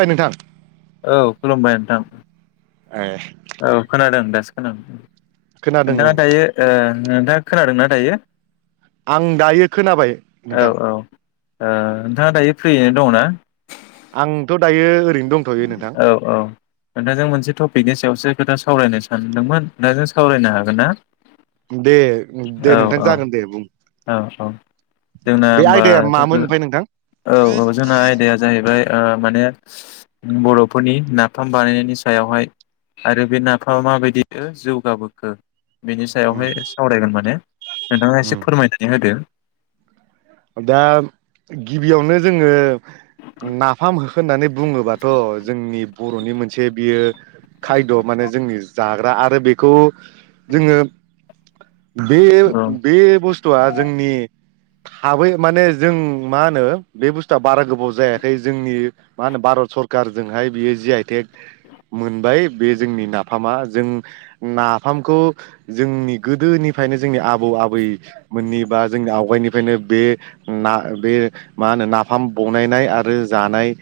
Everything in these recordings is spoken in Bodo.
ओइ नोंथां। औ खुलुमबाय नोंथां। ओ औ खोनादों दासो खोनादों। खोनादों नोंथांङा ओं थायो। दा खोनादोंना दायो। आं दायो खोनाबाय औ नोंथां। औ ओ नोंथांङा दायो फ्रियैनो दंना। आंथ दायो ओरैनो। दंथयो नोंथां। नोंथां जों मोनसे टपिकनि सायावसो खोथा सावरायनो सानदोंमोन नोंथां जों सावरायनो हागोन ना? दे औ दे नोंथां औ जागोन दे बुं औ औ जोंना बे हबा आयदाया मामोन ल ओमफ्राय नोंथां औ औ जोंना आयदाया जाहैबाय माने। [inaudible] बर'फोरनि नाफाम बानायनायनि सायावहाय आरो बे नाफामा माबायदि जौगाबोखो। बेनि उम सायावहाय सावरायगोन माने। नोंथाङा एसे उम फोरमायनानै होदो। दा गिबियावनो जोङो। नाफाम होखो होननानै बुङोबाथ जोंनि बर'नि मोनसे बियो खायद माने जोंनि जाग्रा आरो बेखौ जोङो औ बे-बे बुस्थुआ जोंनि थाबै माने जों मा होनो बे बुस्थुआ बारा गोबाव जायाखै जोंनि मा होनो भारत सरखारारजोंहाय बियो जि आइटेक मोनबाय बे जोंनि नाफामा जों नाफामखौ जोंनि गोदोनिफ्रायनो जोंनि आबौ आबै मोननि बा जोंनि आवगायनि। बेखायनो बे ना बे मा होनो नाफाम बनायनाय आरो जानाय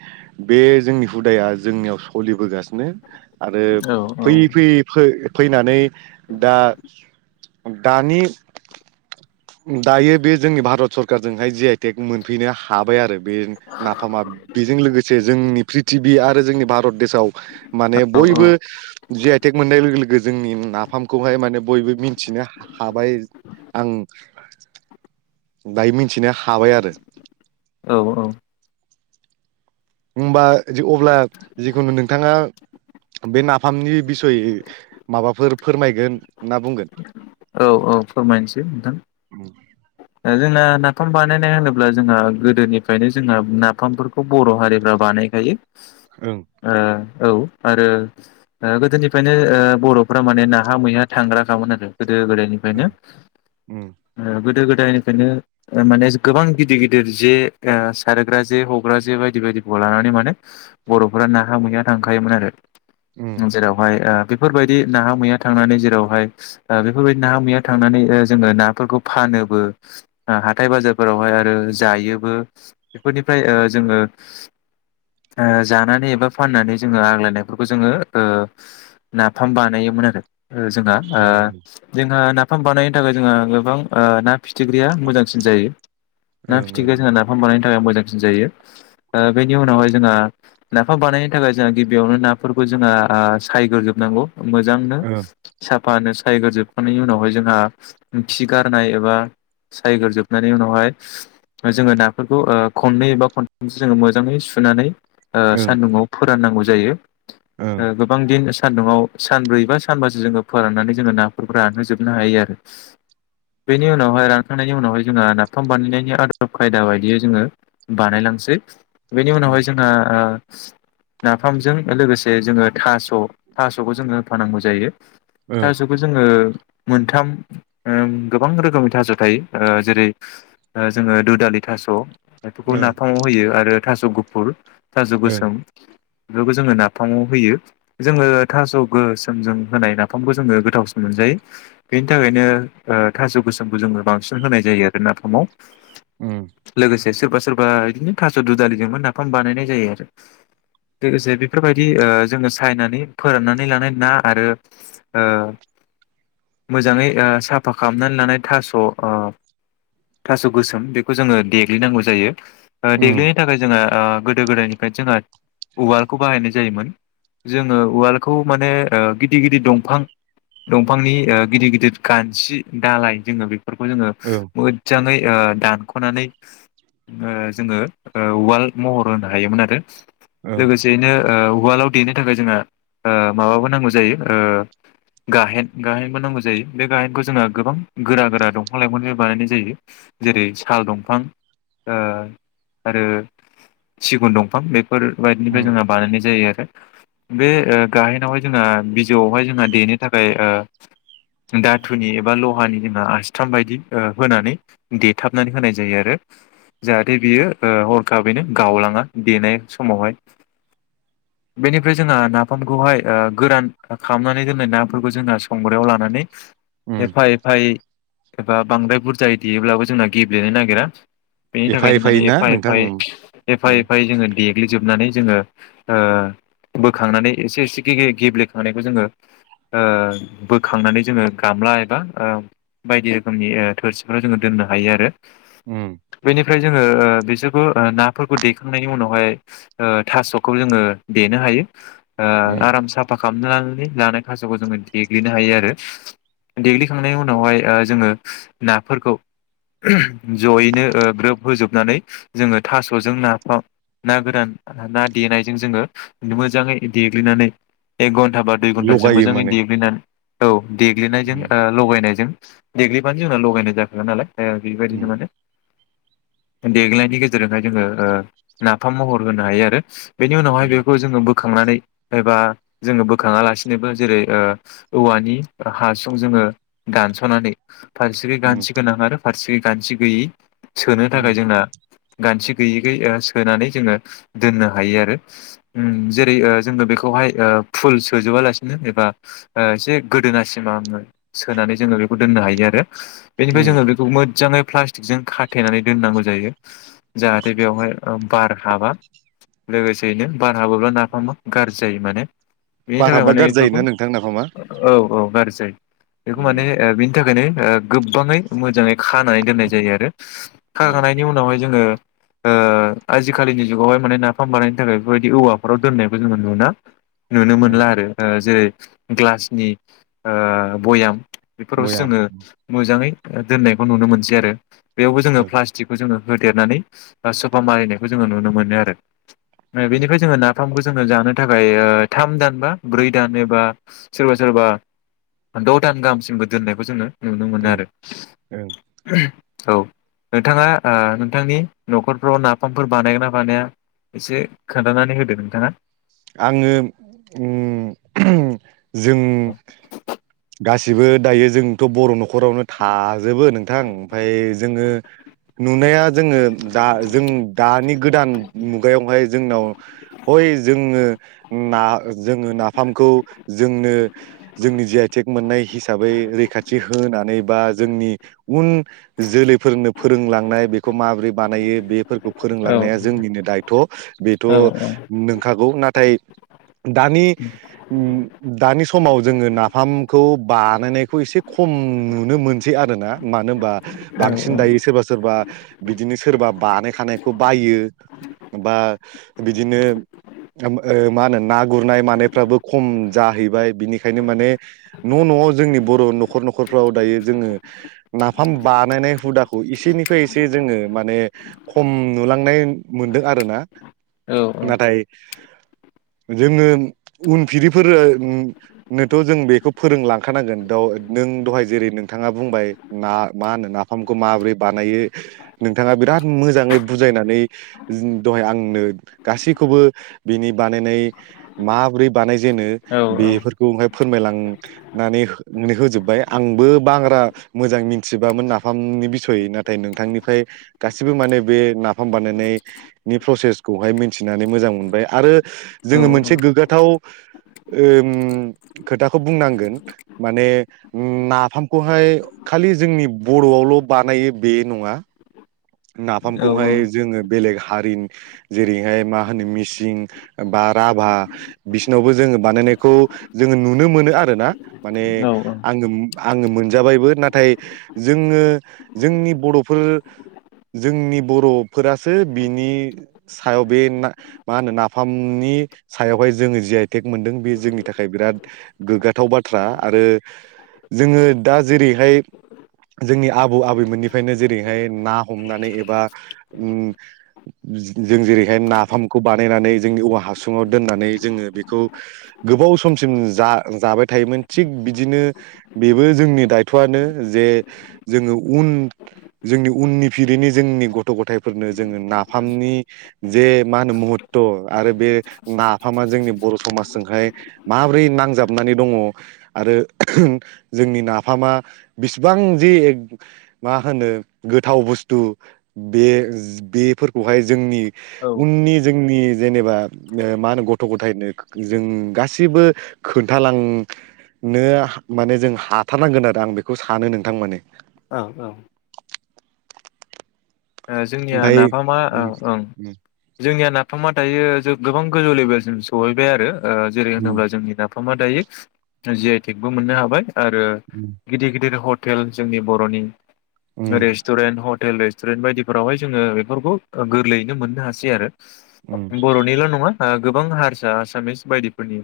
बे जोंनि हुदाया जोंनियाव सोलिबोगासिनो। आरो औ औ फैयै फैयै फो फैनानै दा दानि दायो बे जोंनि भारत सरकारजोंहाय जि आइटेक मोनफैनो हाबाय आरो। बे नाफामा बेजों लोगोसे जोंनि। टि भि आरो जोंनि भारत देसाव माने औ बयबो जि आइ टेक मोननाय‌ लोगो लोगो जोंनि नाफामखौहाय माने बयबो मिथिनो हाबाय आं [inaudible] दायमि मिथिनो हाबाय आरो [inaudible] औ हमबा अब्ला जिखुनु नोंथाङा बे नाफामनि बिसय माबाफोर फोरमायगोन ना बुंगोन औ औ फोरमायनोसै नोंथां ओ जोंना नाफाम बानायनाय होनोब्ला जोंहा गोदोनिफ्रायनो जोंहा नाफामफोरखौ बर' हारिफ्रा बानायखायो ओं [inaudible] ओ औ आरो ओ गोदोनिफ्रायनो ओ बर'फ्रा माने नाहा मैहा थांग्राखामोन आरो गोदो गोदायनिफ्रायनो ओं ओं ओ गोदो गोद जायनिफ्रायायनो माने गोबां गिदिर गिदिर जे ओ सारग्रा जे हग्रा जे बायदि बायदिखौ लानानै माने बर'फोरा नाहा मैया थांखायोमोन आरो ओं जेरावहाय ओ बेफोरबायदि नाहा मैया थांनानै जेरावहाय ओ बेफोरबायदि नाहा मैया थांनानै ओ जोङो नाफोरखौ फानोबो हाथाय बाजारफोरावहाय आरो जायोबो बेफोरनिफ्राय ओ जोङो ओ जानानै एबा फाननानै जोङो आग्लायनायफोरखौ जोङो ओ नाफाम बानायोमोन आरो। ओ जोंहा ओ जोंहा फाम बानायनो थाखाय जोङो गोबां ओ ना फिथिख्रिया मोजांसिन जायो ना फिथिग्रिया ओं जोंना नाफाम बानायनो थाखाय मोजां सिन जायो ओ बेनि उनावहाय जोंहा नाफाम बानायनो थाखाय जोंहा गिबियावनो नाफोरखौ जोंहा ओ सायग्रोजोबनांगौ। मोजांनो ओं साफ फानो सायग्रोजोबखांनायनि उनावहाय जोंहा खि गारनाय एबा सायग्रजोबनानै उनावहाय जोङो नाफोरखौ ओ खननै एबा खनथामसो जोङो मोजाङै सुनानै ओ ओं सान्दुङाव फोराननांगौ जायो ओं ओ गोबां दिन सान्दुंआव सानब्रै बा सानबासो जोङो फोराननानै जोङो नाफोरखौ रानहोजोबनो हायो आरो बेनिनाव उनावहाय रानखांनायनि उनावहाय जोंहा नाफाम बानायनायनि आदब खायदा बायदियै जोङो बानायलांसै बेनि ओं ओं उनावहाय जोंहा ओ नाफामजों लोगोसे जोङो थास' थास'खौ जोङो होफानांगौ जायो ओं थाजोबो जोङो मोनथाम ओ गोबां रोखोमै थास' थायो जेरै जोङो धुदालि थास' बेफोरखौ ओं नाफामाव होयो आरो थस गुपुर थास ओं गोसोम बेफोरखौ जोङो नाफामाव होयो जोङो थास' गोसोमजों होनाय नाफामखौ जोङो गोथावसिन मोनजायो बेनि थाखायनो थास' गोसोम खौ जोङो बांसिन होनाय जायो आरो नाफामाव ओम लोगोसे सोरबा सोरबा बिदिनो थास' दु दालिजोंबो नाफाम बानायनाय जायो आरो लोगोसे बेफोरबायदि ओ जोङो सायनानै फोराननानै लानाय ना आरो ओ मोजै ओ साफा खालामनानै ला। थास' ओ थास' गोसोम बेखौ जोङो देग्लिनांगौ जायो। ओ उम देग्लिनो थाखाय जोङो ओ गोदो गोदायनिफ्राय जोंहा उवालखौ बाहायनाय जायोमोन जोङो उवालखौ माने ओ गिदिर गिदिर दंफां दंफांनि ओ गिदिर गिदिर गानथि दालाय। जोंनो बि फोरखौ जोङो ओं मोजाङै ओ दानख'नानै जोङो ओ उवाल महर होनो हायोमोन आरो ओं लोगोसेयैनो ओ उवालाव देनो थाखाय जोंहा ओ माबाबो नांगौ जायो ओ गाहेन गाहेनबो नांगौ जायो बे गाहेनखौ जोंहा गोबां गोरा-गोरा दंफां लाइफांजों बानायनाय जायो। जेरै- साल दंफां ओ आरो सिगुन दंफां बे फोरबायदिनिफ्राय उम जोंहा बानायनाय जायो। बे ओ गाहेनावहाय जोंहा बिजौआवहाय जोंहा देनो थाखाय ओ दाथुनि एबा लहानि जोंहा आथाम बायदि होनानै देथाबनानै होनाय जायो आरो जाहाथे बियो ओ हरखाबैनो गावलाङा देनाय समावहाय। बेनिफ्राय जोंहा नाफामखौहाय ओ गोरान खालामनानै दोननाय नाफोरखौ जोंना संग्रायाव लानानै उम एफा-एफ है एबा बांद्राय बुरजायै देयोब्लाबो जोंना गेब्लेनो नागिरा बेनि एफा थाखायनो एफायै माने ना एफा नोंथां एफायै उम एफा उम एफायै जोङो देग्लिजोबनानै जोङो ओ बोखांनानै एसे-एसे गे-गेब्लेखांनायखौ जोङो ओ बोखांनानै जोङो गामला एबा ओ बायदि रोखोमनि ओ थोरसिफोराव जोङो दोननो हायो आरो उम फ्राय जोङो ओ बिसोरखौ ओ नाफोरखौ देखांनायनि उनावहाय ओ थास'खौ जोङो देनो हायो ओ उम आराम साफा खालामनानै लानो थास'खौ जोङो देग्लिनो हायो आरो देग्लि खांनाय उनावहाय जोङो नाफोरखौ ओम जयैनो ओ ग्रोब होजोबनानै जोङो थास'जो नाफाम ना गोरान ना देनायजों जोङो मोजाङै देग्लिनाने एक घन टाबा दुइ घन्टासिम लगायो मोजाङै माने देग्नानै औ देग्लिनायजों उम ओ लगायनायजों देग्लिबानो जोंना लगायनाय जाखागोन नालाय ओ बेबायदिनो उम माने देग्लिनायनि गेजेरजोंहाय जोङो ओ नाफाम महर होनो हायो आरो बेनि उनावहाय उम बेखौ जोङो बो खांनानै एबा जोङो बोखाङा लासिनो बा जेरै- औवानि हा सुं जोङो दानस'नानै फारसेखै उम गानथि गोनां आरो फारसेखै गान्थिगैयि सोनो थाखाय उम जोंना गान्थि गैयिखै ओ सोनानै जोङो दोननो हायो आरो ओम जेरै जोनों बेखौहाय ओ फुल सोजोबालासिनो एबा ओ एसे गोदोनासिम सोनानै जोङो बेखौ दोननो हायो आरो बेनिफ्राय उम जोङो बेखौ मोजाङै प्लास्टिकजों खाथेनानै दोननांगौ जायो जाहाथे बेवहाय बार हाबा लोगोसेयैनो बार हाबोब्ला नाफामा गाज्रि जायो माने बेनि बार थाखाय हाबबा माने गाज्रि बेफोरखौ जायोना नोंथां नाफामा औ औ बार [unintelligible] बेखौ उम माने ओ बिनि थाखायनो ओ गोबाङै मोजाङै खानानै दोननाय जायो आरो उम खाखांनायनायनि उनावहाय जोङो ओ आजिखालिनि जुगावहाय माने नाफाम बानायनो थाखाय बेफोरबायदि औवाफोराव दोननायखौ जोङो नुना नुनो उम मोनला आरो जेरै ग्लासनि ओ बयाम बेफोरावसो बयाम जोङो मोजाङै दोननायखौ नुनो मोनसै आरो बेयावबो जोङो ओं प्लास्टिकखौ जोङो होदेरनानै ओ सफा मारिनायखौ जोङो नुनो मोनो आरो बेनिफ्राय जोङो ना फामखौ जोंनो जानो थाखाय थाम दान बा ब्रै दान एबा सोरबा सोरबा द' दान गाहामसिमबो दोननायखौ जोङो नुनो मोनो ओं आरो ओं औ नोंथाङा ओ नोंथांनि न'खरफ्राव नाफामफोर बानायगोन ना बानाया एसे खोन्थानानै होदो नोंथाङा आङो उम उम जों गासिबो दायो जोंथ' बर' न'खरावनो थाजोबो नोंथां ओमफफ्राय जोङो नुनाया जोङो दा जों दानि गोदान मुगायावहाय जोंनाव हय उङो नाफामखौ जोंनो जोंनि जि आइटेक मोननाय हिसाबै रैखाथि होनानै बा जोंनि उन जोलैफोरनो फोरोंलांनाय बेखौ माबोरै बानायो बेफोर औ औ फोरोंलांनाया जोंनिनो दायथ' बेथ' औ औ नों औ नाथाय दानि उम दानि समाव जोङो नाफामखौ बानायनायखौ एसे खम नुनो मोनसै आर ना मानो होनबा औ बांसिन दायो सोरबा सोरबा बिदिनो सोरबा बानायखानायखौ बायो बा बिदिनो ओ मा होनो ना गुरनाय मानायफ्राबो खम जाहैबाय बिनिखायनो माने न' न'आव जोंनि बर' न'खर न'खरफ्राव दायो जोङो नाफाम बानायनाय हुदाखौ एसेनिफ्राय एसे जोङो माने खम नुलांनाय मोनदों आरो ना औ नाथाय जोङो उनफिरिफोरनोथ' जों बेखौ फोरोंलांखानांगोन द नों दहाय जेरै नोंथाङा बुंबाय ना मा होनो नाफामखौ माबोरै बानायो नोंथाङा बिराद मोजाङै बुजायनानै दहाय आंनो गासैखौबो बिनि बानायनाय माब्रै बानायजेनो औ बेफोरखौहाय फोरमायलांनानै होजोबबाय आंबो बांग्रा मोजां मिथिबामोन नाफामनि बिसय नाथाय नोंथांनिफ्राय गासिबो माने बे नाफाम बानायनायनि प्रसेसखौहाय मिथिनानै मोजां मोन बाय आरो औ जोङो मोनसे गोग्गाथाव खोथाखौ बुंनांगोन माने नाफामखौहाय खालि जोंनि बर'आवल' बानायो बेल नङा नाफामखौहाय जोङो बेलेग हारिनि जेरैहाय मा होनो मिसिं बा राभा बिसिनावबो जोङो बानायनायखौ जोङो नुनो मोनो आरोना माने औ औ आङो आङो मोनजाबायबो नाथाय जोङो जोंनि बर'फोर जोंनि बर'फोरासो बिनि सायाव बे मा होनो नाफामनि सायावहाय जोङो जि आइटेक मोनदों बे जोंनि थाखाय बिराद गोग्गाथाव बाथ्रा आरो जोङो दा जेरैहाय जोंनि आबौ आबैमोननिफ्रायनो जेरैहाय ना हमनानै एबा जों जेरैहाय नाफामखौ बानायनानै जोंनि औवा हासुङाव दोननानै जोङो बेखौ गोबाव समसिम जा जाबाय थायोमोन थिग बिदिनो बेबो जोंनि दायथ'आनो जे जोङो उन जोंनि उननि फिरिनो जोंनि गथ' गथायफोरनो जोङो नाफामनि जे मा होनो महत्त' आरो बे नाफामा जोंनि बर' समाजजोंहाय माब्रै नांजाबनानै दङ आरो जोंनि नाफामा बिसिबां जि मा होनो गोथाव बुस्थ' थु बे बेफोरखौहाय जोंनि ओ उननि जोंनि जेनेबा मा होनो गथ' गथायनो जों गासैबो खोन्थालांनो माने जों हाथारनांगोन आरो आं बेखौ सानो नोंथां माने औ औ जोंनिया ओमफ्राय नाफामा उम जोंनिया ना साफामा दायो जों गोबां गोजौ लेभेलसिम सहैबाय आरो जेरै उम होनोब्ला जोंनि दा दायो जि आइ टेकबो मोननो हाबाय आरो उम गिदिर गिदिर हट हटेल जोंनि बर'नि उम रेस्ट'रेन्ट हटेल बायदि फोरावहाय जोङो बेफोरखौ गोरलैयैनो मोननो हासै आरो उम बर'निल' नङा गोबां हारसा आसामिस बायदिफोरनि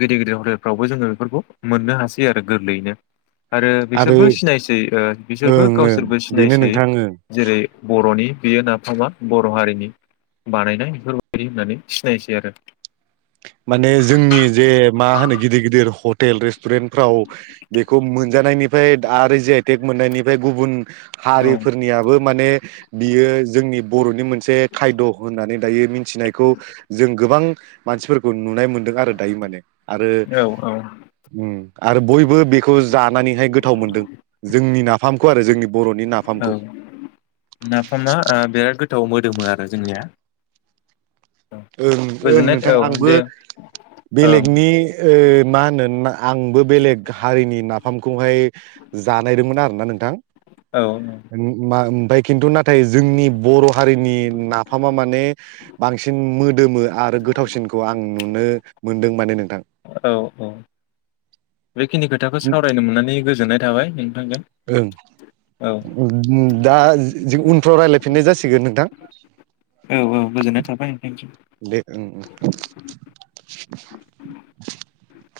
गिदिर गिदिर हटेलफ्रावबो जोङो बेफोरखौ मोननो हासै आरो गोरलैयैनो आरो बिसोरबो सिनायसै बिसोरबो ओं ओं गावसोरबो बेनो सिनायसै नोंथां ओं जेरै बर'नि बियो नाफामा बर' हारिनि बानायनाय बेफोरबायदि होननानै सिनायसै आरो। माने जोंनि जे मा होनो गिदिर गिदिर हटेल रेस्टुरेन्टफ्राव बेखौ मोनजानायनिफ्राय आरो जि आइ टेक मोननायनिफ्राय गुबुन औ हारिफोरनियाबो माने बियो जोंनि बर'नि मोनसे खायद' होननानै दायो मिथिनायखौ जों गोबां मानसि नुनाय मोन्दों आरो दायो माने। आरो औ आरो बयबो बेखौ जानानैहाय गोथाव मोनदों जोंनि नाफामखौ आरो जोंनि बर'नि औ नाफामखौ नाफामा बिराद गोथाव गोथाव मोदोमो आरो जोंनिया। ओ ओं गोजोननाय औ नोंथां आंबो दे ओं बेलेगनि मा होनो आंबो बेलेग हारिनि नाफामखौहाय जानायदोंमोन आरोना नोंथां। औ मा दा खिन्थु ना नाथाय जोंनि बर' हारिनि नाफामा माने बांसिन बांसिन मोदोमो आरो गोथावसिनखौ आं नुनो मोनदों माने नोंथां। औ औ बेखिनि खोथाखौ सावरायनो मोननानै गोजोन्नाय थाबाय नोंथांजों ओं औ दा जों उन फ्राव राय्लायफिननाय जासिगोन नोंथां औ औ गोजोननाय थाबाय थेंकइउ दे [inaudible]